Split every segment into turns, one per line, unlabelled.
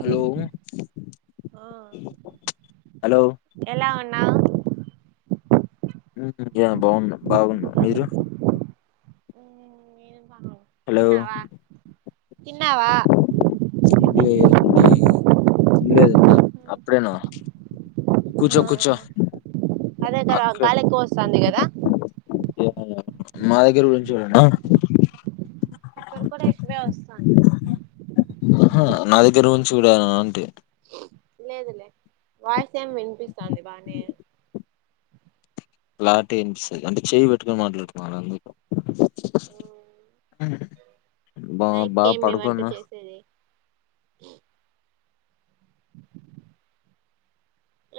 Hello
ఆ
hello
ఎలా నా
హ్మ్ బాగున్నా బాగున్నా. మీరు? హలో
తిన్నావా తిన్నావా?
తినలేదండి తినలేదు ఇంకా అప్పుడేనా
ఆ
కూర్చో కూర్చో
అదే కదా
అక్కడ
గాలి ఎక్కువ వస్తాంది కదా.
మా దగ్గర గురించేన
[unintelligible]
అహా నా దగ్గర నుం చూడనా అంటి
లేదు లే వాయి సెమ్ వినిపిస్తాంది బానే.
క్లార్టి వినిపిస్తది అంటే చేయి పెట్టుకొని మాట్లాడుతున్నాను అందుకు. బా బా
నైట్కి ఏమి వంట
పడుకున్నా.
చేసేది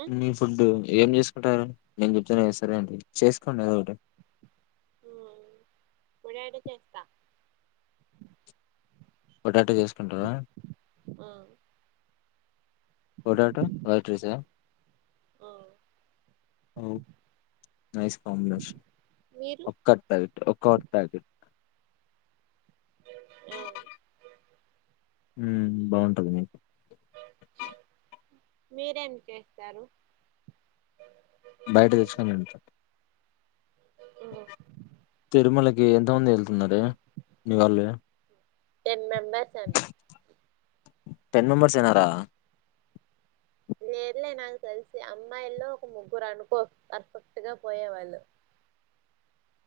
ఆ
మీ ఫుడ్డు ఏం చేసుకుంటారు నేను చెప్తున్నా సరే అండి చేసుకోండి ఏదో ఒకటి
హ్మ్ పొటాటో చేస్తా
పొటాటో చేసుకుంటారా
ఆ
పొటాటో వైట్ రైస్ ఆ
ఆ
నైస్ కాంబినేషన్
మీరు
ఒ కర్డ్ ప్యాకెట్ ఒ కర్డ్ ప్యాకెట్
ఉ
ఉ బాగుంటది
మీరేం చేస్తారు
బయట తెచ్చుకొని తింటాం తిరుమల గీ ఎంత మంది వెళ్తున్నారు మీవాళ్ళు
టెన్ మెంబర్స్ అంట
టెన్ మెంబర్స్ ఎనార
విళ్లేే నాకు తెలిసి అమ్మాయిల్లో ఒక ముగ్గురు అనుకో పర్ఫెక్ట్ గా పోయేవాళ్ళు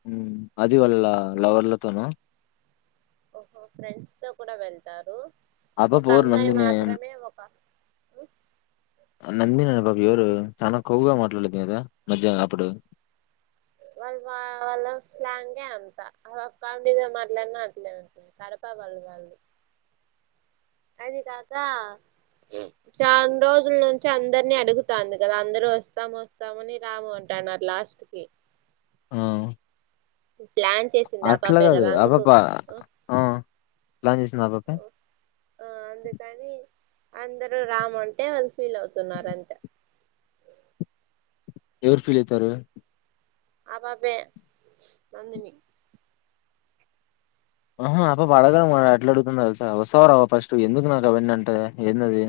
హ్మ్ అది వాళ్ళ లవర్లతోన
ఓహో ఫ్రెండ్స్ తో కూడా వెళ్తారు
ఆ పాప
ఒక
ఎవరు
అమ్మాయి
నందిని
మాత్రమే ఒక ఉ
నంది నన్న బాబ ఎవరు చూన కొవ్వుగా మాట్లాడది కదా మధ్య అప్పుడు
వాళ్ళు వాళ్ళ స్లాంగే అంత కామెడీగా మాట్లాడిన అట్లే ఉంటది కడప వాళ్ళు వాళ్ళది అది కాక చాలా రోజుల నుంచి అందరినీ అడుగుతాంది కదా అందరు వస్తాం వస్తామని రాము అంటున్నారు లాస్ట్ కి పు
అట్లాగాదు అబబ్బ ఉ ప్లాన్ చేసింది ఆ పాపే
అందరు రామ్ అంటే వాళ్ళు ఫీల్ అవుతున్నారు అంతే
ఎవరు ఫీల్ అయితారు
ఆ పాపే నందిని
అహా అ పాప అడగడం ఎట్లా అడుగుతుంది తెలుసా వస్తవ రావ ఫస్ట్ ఎందుకు నాకు అవన్నీ అంటే ఏందది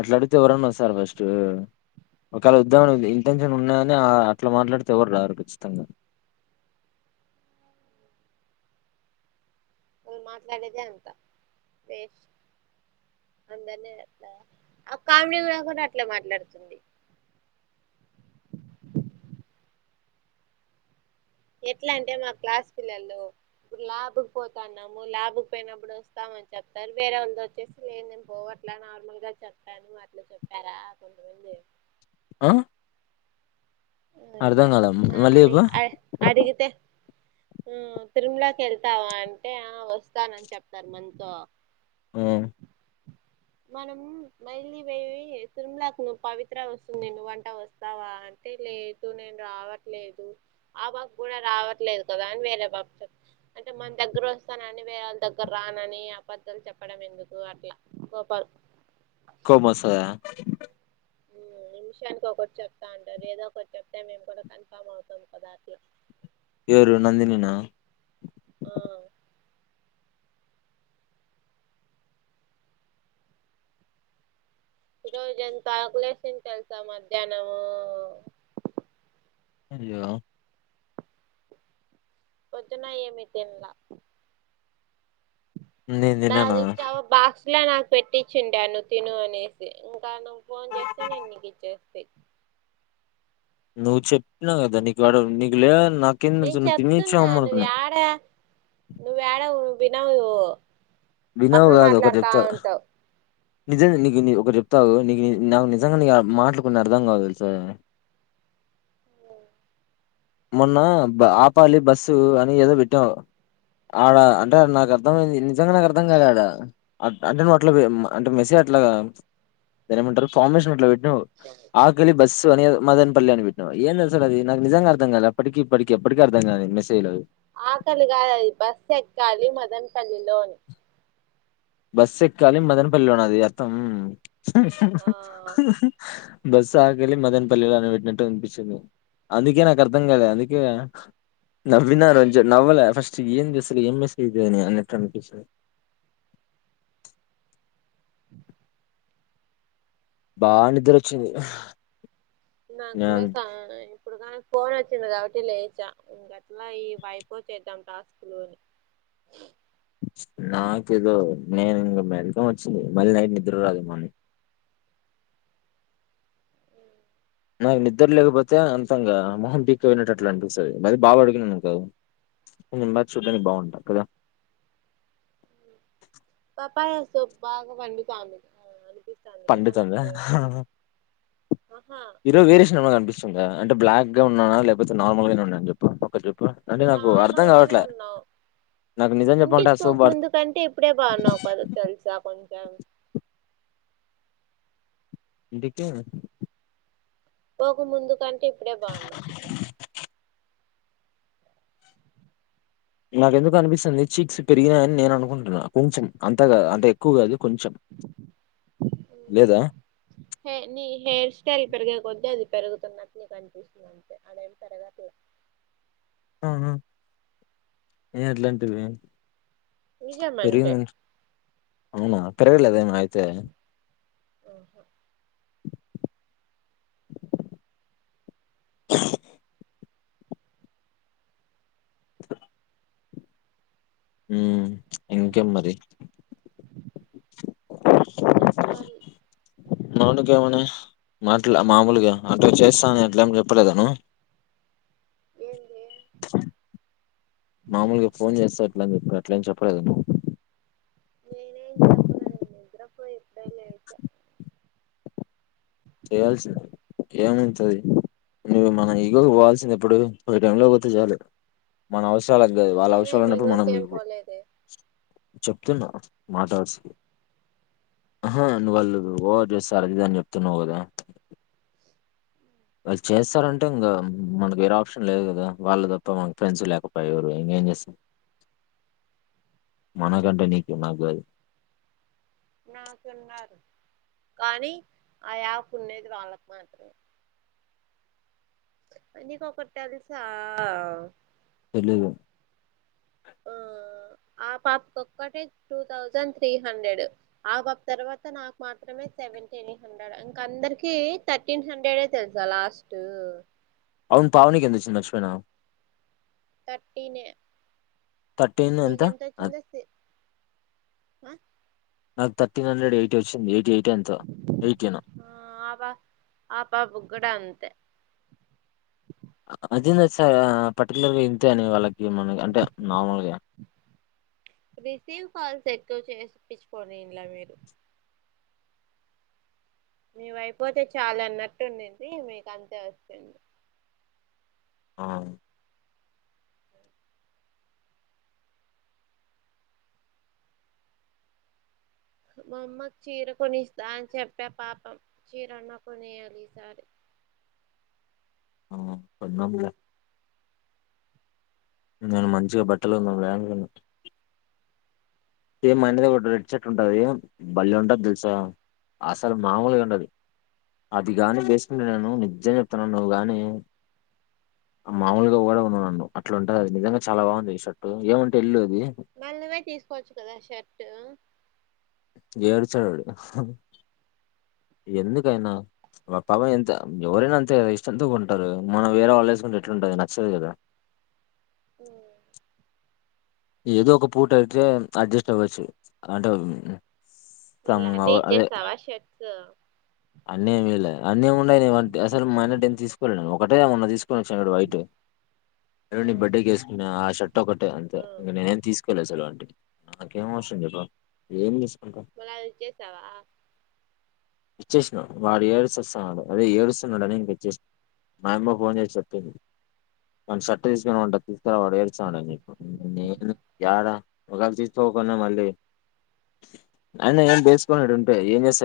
అట్లా అడితే ఎవరన్నా వస్తారా ఫస్ట్ ఒకవేళ ఇబ్బంది ఇబ్బందిలా ఉన్నా కాని అట్ల మాట్లాడితే ఎవరు రారు ఖచ్చితంగా
వాళ్ళు మాట్లాడేదే అంత బేస్ అందరినీ అట్ల ఆ కామెడీ ఉన్న కూడ అట్లే మాట్లాడుతుంది ఎట్లా అంటే మా క్లాస్ పిల్లలు ఇప్పుడు ల్యాబ్కి పోతన్నాము ల్యాబ్కి పోయినప్పుడు వస్తామని చెప్తారు వేరే వాళ్ళది వచ్చేసి లేదు నేనే పోవట్లా నార్మల్ గా చెప్పాను అట్లా చెప్పారా కొంతమంది
ఆ
ఆ, ఇట్లా
అర్ధంకాల
మనం
మళ్ళీ చెప్పు
హ్మ్మ్ తిరుమలకి వెళ్తావా అంటే ఆ వస్తానని చెప్తారు మనతో
ఉం
మనం మళ్ళీ పోయి తిరుమలకు నువ్వు పవిత్ర వస్తుంది నువ్వు అంట వస్తావా అంటే లేదు నేను రావట్లేదు ఆ బాబ కూడా రావట్లేదు కదా అని వేరే పాప చె అంటే మన దగ్గర వస్తానని వేరే వాళ్ళ దగ్గర రానని అబద్ధం చెప్పడం ఎందుకు అట్లా గ బాయ్
కోపం వస్తాదా
నిమిషానికి ఒకటి చెప్తా అంటారు ఏదో ఒకటి చెప్తే మేము కూడా కన్ఫామ్ అవుతాం కదా అది
ఎవరు నందినీనా
ఆ ఇ రోజ ఎంతా ఆగలేసన్ తెల్సా మధ్యాహ్నము
హలో
పొద్దున ఏమి తినలా
నేను
బా
తిననా
తెచ్చావు బా ఇట్లా నాకు పెట్టించిండా నువ్వు తిను అనేసి క నువ్వు ఫోన్ చేసి నేను నీకు ఇచ్చేస్తి
నువ్వు చెప్పిన కదా నీకు వాడ నీకు లే
నేను చెప్తున్నా నువ్వు ఏడా నువ్వేడా [unintelligible]
వినవు కాదు ఒకరు చెప్తే నిజంగా నీకు ఒకటి చెప్తాఆగునీకు నాకు నిజంగా నీ మాటలు కొన్నీ అర్థం కావు తెలుసా మొన్న ఆపాలి బస్సు అని ఏదో పెట్టావు ఆడ అంటే నాకు అర్థమైంది నిజంగా నాకు అర్థం కాలేదు ఆడ అంటే నువ్వు అట్ల అంటే మెసేజ్ అట్లా దాన్ని ఏమంటారు ఫార్మేషన్ అట్లా పెట్ హలో ఆఖరి బస్ అని మదన్ పల్లి అని పెట్టినావ్ ఏం మెసేజ్ అది నాకు నిజ అర్థంకాలేదు అప్పటికి ఇప్పటికి ఎప్పటికి అర్థం కాదు మెసేజ్లు అవి
ఆకలి కాదుది బస్సు ఎక్కాలి మదన్పల్లిలో
బస్ ఎక్కాలి మదనపల్లిలో అది అర్థం
ఆ
బస్సు ఆకళ్లి మదన్పల్లిలో అని పెట్టినట్టు అనిపించింది అందుకే నాకు అర్థం కాలే అందుకే నవ్విన్నారు నవ్వలే ఫస్ట్ ఏం చేస్తురు ఏం మెసేజ్ అని అన్నట్టు అనిపిస్తుంది
[inaudible]
బా నిద్ర వచ్చింది
నాకు
నా
కూడా సాయి ఇప్పుడు కన ఫోన్ వచ్చింది కాబట్టి లేచా ఇం గట్లా ఈ వైపో చేద్దాం టాస్క్ లోని
నాకేదో నేను ఇంకా మెల్కమ్ వచ్చింది మళ్ళీ నైట్ నిద్ర రాదు మళ్ళీ నాకు నిద్ర లేకపోతే అంతంగా మొహం పీక పోయినటట్లు అనిపిస్తుంది మరి బాగా అడిగినను కాదు కొంచెం మరీ చూడ్డానికి బాగుంటా కదా
పప్పస్ బాగా కండి చమె [unintelligible]
పండు తంద
ఆహా
ఈరోజు వేరషన్ కనిపించింది అంటే బ్లాక్ గా ఉన్నానా లేకపోతే నార్మల్ గానే ఉన్నాన చెప్పు ఒక
నార్మల్ గానే ఉన్నావు
నాకు నిజం చెప్పాలంటే
ఇంటికి
అసూయ
పోక
పడు
ముందు కంటే ఇప్పుడే బాగున్నావు కద తెలుసా కొంచం కా
టికే
పోక ముందు కంటే ఇప్పుడే బాగున్నావ్
నాకెందుకు అనిపిస్తుంది చిక్స్ పెరిగినాయని నేను అనుకుంటున్నా కొంచెం అంతాగా అంటే ఎక్కువ కాదు కొంచెం లేదా
హే నీ హెయిర్ స్టైల్ పెరిగే కొద్ది ఆది పెరుగుతున్నటే నీకు అనిపిస్తుంది అంతే అదేమి పెరగట్లే
ఆహ ఏ ఎట్లాంటివి
నిజమంటే
అవునా పెరగల్లేదేమ అయితే
అహ
[inaudible] [unintelligible] ఉమ్ ఇంకే మరి
చెప్పాలి.
మావోడికి ఏమని మాట్లా మామూలుగా అట్లా చేస్తాని అట్లమ చెప్పలేదా నువ్వు
ఏంది
మామూలుగా ఫోన్ చేస్తా ఎట్ల చెప్ప అట్ల చెప్పలేదా నువ్వు.
ద పో ఎప్ప [unintelligible]
[inaudible] చేయావల్సింది. ఏమైతది నువ్వు మన ఈగోకి పోవాల్సింది ఎప్పుడు పోయే టైమ్ లో పోతే చాలు మన అవసరం. వాళ్లకు కాదు వాళ్ళ అవసరాలు
నేనేమి
ఉన్నప్పుడు మనం
ఈగోకేం
మీకు
పోలేదే
చెప్తున్నా మాట వరసకి ఆహా నువ్వు వాళ్ళు ఓవర్ చేస్తారు అదిదని చెప్తున్నావు. కదా. వాళ్ళు చేస్తారంటే ఇంకా మనకు వేరే ఆప్షన్ లేదు. కదా వాళ్ళ తప్ప మనకు ఫ్రెండ్స్ లేకపాయె ఎవరు ఇంకేం చేస్తాము. మనకంటే నీకు నాకు కాదు.
నాకున్నారు కానీ ఆ యాప్ ఉన్నది వాళ్ళకు మాత్రమే. నీకు ఒకటి తెలుసా.
తెలీదు.
ఆ ఆ పాపక ఒక్కటే టూ థౌజండ్ త్రీ హండ్రెడ్ ఆ పాప తర్వాత నాకు మాత్రమే సెవెన్ టీన్ హండ్రెడ్ ఇంక అందరికి థర్టీన్ హండ్రెడే తెలుసా లాస్ట్.
అవును పావనీకి ఎంత వచ్చింది మర్చిపోయిన.
థర్టీన్ ఏ
థర్టీన్ ఎంత అ
ఆ
నాకు థర్టీన్ హండ్రె ఎయిటీ వచ్చింది ఎయిట్ ఎంతో ఎయిటీన్
ఆ పా ఆ పాప కూడా అంతే.
అదేంది తెచ పర్టికులర్ గా ఇంతే అని వాళ్ళకి మన అంటే నార్మల్గా
రిసీవ్ కాల్స్ ఎక్కువ చేపించిపోని ఇన్ల మీరు మీ వైపోతే చాలా అన్నట్టుండింది మీకు అంతే వస్తుంది.
ఆ
మామ్మకు చీర కొనిస్తా అని చెప్పా పాపం చీరన్న కొనియాలి ఈసారి
ఆ పద్మముల [unintelligible] నేను మంచిగా బట్టలు ఉన్న బ్యాంకు లా ఉన్న. సేమ్ మా ఇంటి దగ్గర ఒక రెడ్ షర్ట్ ఉంటది. భల్లే ఉంటది తెలుసా అసలు మామూలుగా ఉండది. అదిగాని వేసుకుంటే నేను నిజం చెప్తున్నా నువ్వు గాని, మాముూలుగా కూడా ఉన్నా నన్ను అట్లాంటది. అది నిజంగా చాలా బాగుంది ఈ షర్టు ఏమంటే ఎల్ళదు.
మళ్ళీ పోయి తీసుకోవచ్చు కదా షర్ట్.
ఏడుచాడు వాడు ఎందుకైనా పాపం ఎంత ఎవరైనా అంతే కదా ఇష్టం తో కొంటారు. మనం వేరే వాళ్ళు వేసుకుంటే ఎట్లాంటది నచ్చదు కదా.
ఉం
ఏదో ఒక పూట అయితే అడ్జస్ట్ అవ్వచ్చు అంటే
మళ్ళ
మ్
అన్ని
అదే
ఇచ్చేస్తావా షర్ట్స్
అన్ని ఏం ఇయ్యాలె అన్నీ ఏం ఉన్నాయిలే వానికి అసలు మొన్నటివి ఏం తీసుకో ఒకటే మొన్న తీసుకు వేసుకొని వచ్చా చూడు వైట్ నీ బర్త్డే వేసుకున్నా ఆ షర్ట్. ఒకటే అంతే. ఇంక నేను తీసుకోలే అసలు అంటే నాకేం అవసరం చెప్పు ఏం తీసుకుంటా
మల్ల అది ఇచ్చేస్తావా.
ఇచ్చేసినా, వాడు ఏడిసస్తున్నాడు ఏడుస్తున్నాడు అదే ఏడుస్తున్నాడుని ఇంకచ్చేసాను. మాయమ్మ ఫోన్ చేసి. సక్య [unintelligible] మన చర్ట్టు వేసుకొని వాన్నట తీసుకురా వాడు ఏడ్చిసస్తున్నాడుని. నేను ఎడా ఒకవేళ తీసుకోకుండా, మళ్ళీ అయినా ఏం వేసుకోనిడు ఉంటే ఏం చేస్తా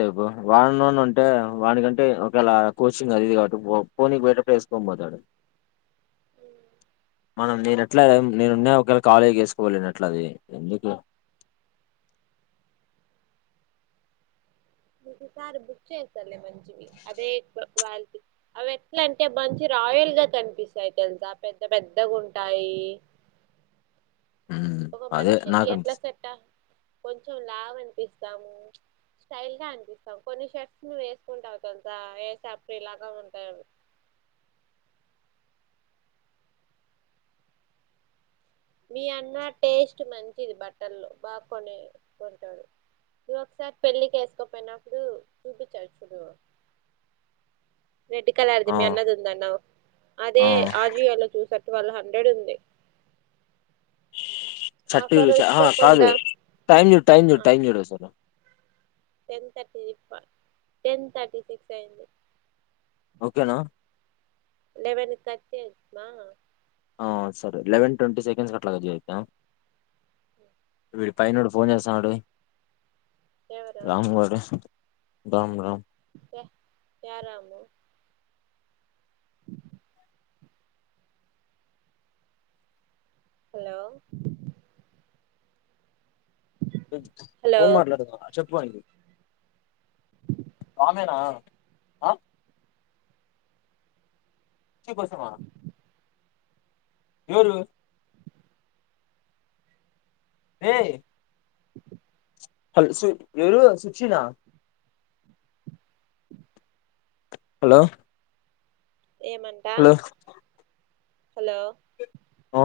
వాడిలోన ఉంటే వాడికంటే ఒకవేళ కోచింగ్ అదిది కాబట్టి పోనీ బయటప్పు వేసుకోని పోతాడు. మనం నేను ఎట్లా నేనున్నా ఒకే. ఖాళీ వేసుకోలేనట్లది ఎందుకు?
ఒకసారి బుక్ చేస్తాలే, మంచివి అదే క్వాలిటీ అవి ఎట్లా అంటే మంచి రాయల్ గా కనిపిస్తాయి తెలుసా పెద్ద పెద్దగా ఉంటాయి.
హ్మ్.
ఒక
అదే
మనిషికి ఎట్ల
నాకనిపిస్తుంది.
చెట్ట కొంచెం లాభ అనిపిస్తది. స్టైల్ గా అనిపిస్తాం కొన్ని షర్ట్స్ నువ వేసుకుంటావు తెలుసా? వేస్తే ఇప్పుడు ఇలాగా ఉంటాయి. మీ అన్న టేస్ట్ మంచిది బట్టల్లో బాగా కొనే కొంటాడు. మీ ఒకసారి పెళ్లికి వేసుకోపోయినప్పుడు చూపించాడు. రెడ్ కలర్ ది
ఆ!
మీ అన్నది ఉంద అన్నావు. అదే
ఆ!
ఆజీయో లో చూసారు. ట్వల్వ్ హండ్రెడ్ ఉంది.
షర్ట్
ఆఫర్
చూసా ఆ
వస్తే
కాదు
పొందాం
టైం చూడు టైం చూడు. టైం చూడు ఒకసారి.
టెన్ తర్టీసిప్పా, టెన్ తర్టీ సిక్స్ అయింది.
ఓకేనా.
లెవెన్ థర్టీస్ మా
సరే లెవెన్ ట్వంటీ సెకండ్స్ అట్లాగా చూద్దాం వీడి పైనడు ఫోన్ చేస్తాన్నాడే.
ఎవరు
రామగడ [unintelligible] రామ్ రామ్.
ప తారము [unintelligible] హలో! హలో
ఫోన్ మట్లాడుతున్నా చెప్పు. [unintelligible] ఆ మేనా శుభ సమా [unintelligible] ఎవరు? రేయ్! హలో! సు ఎవరు సుచినా? హలో!
ఏమంటా?
Hello
hello!
ఓ!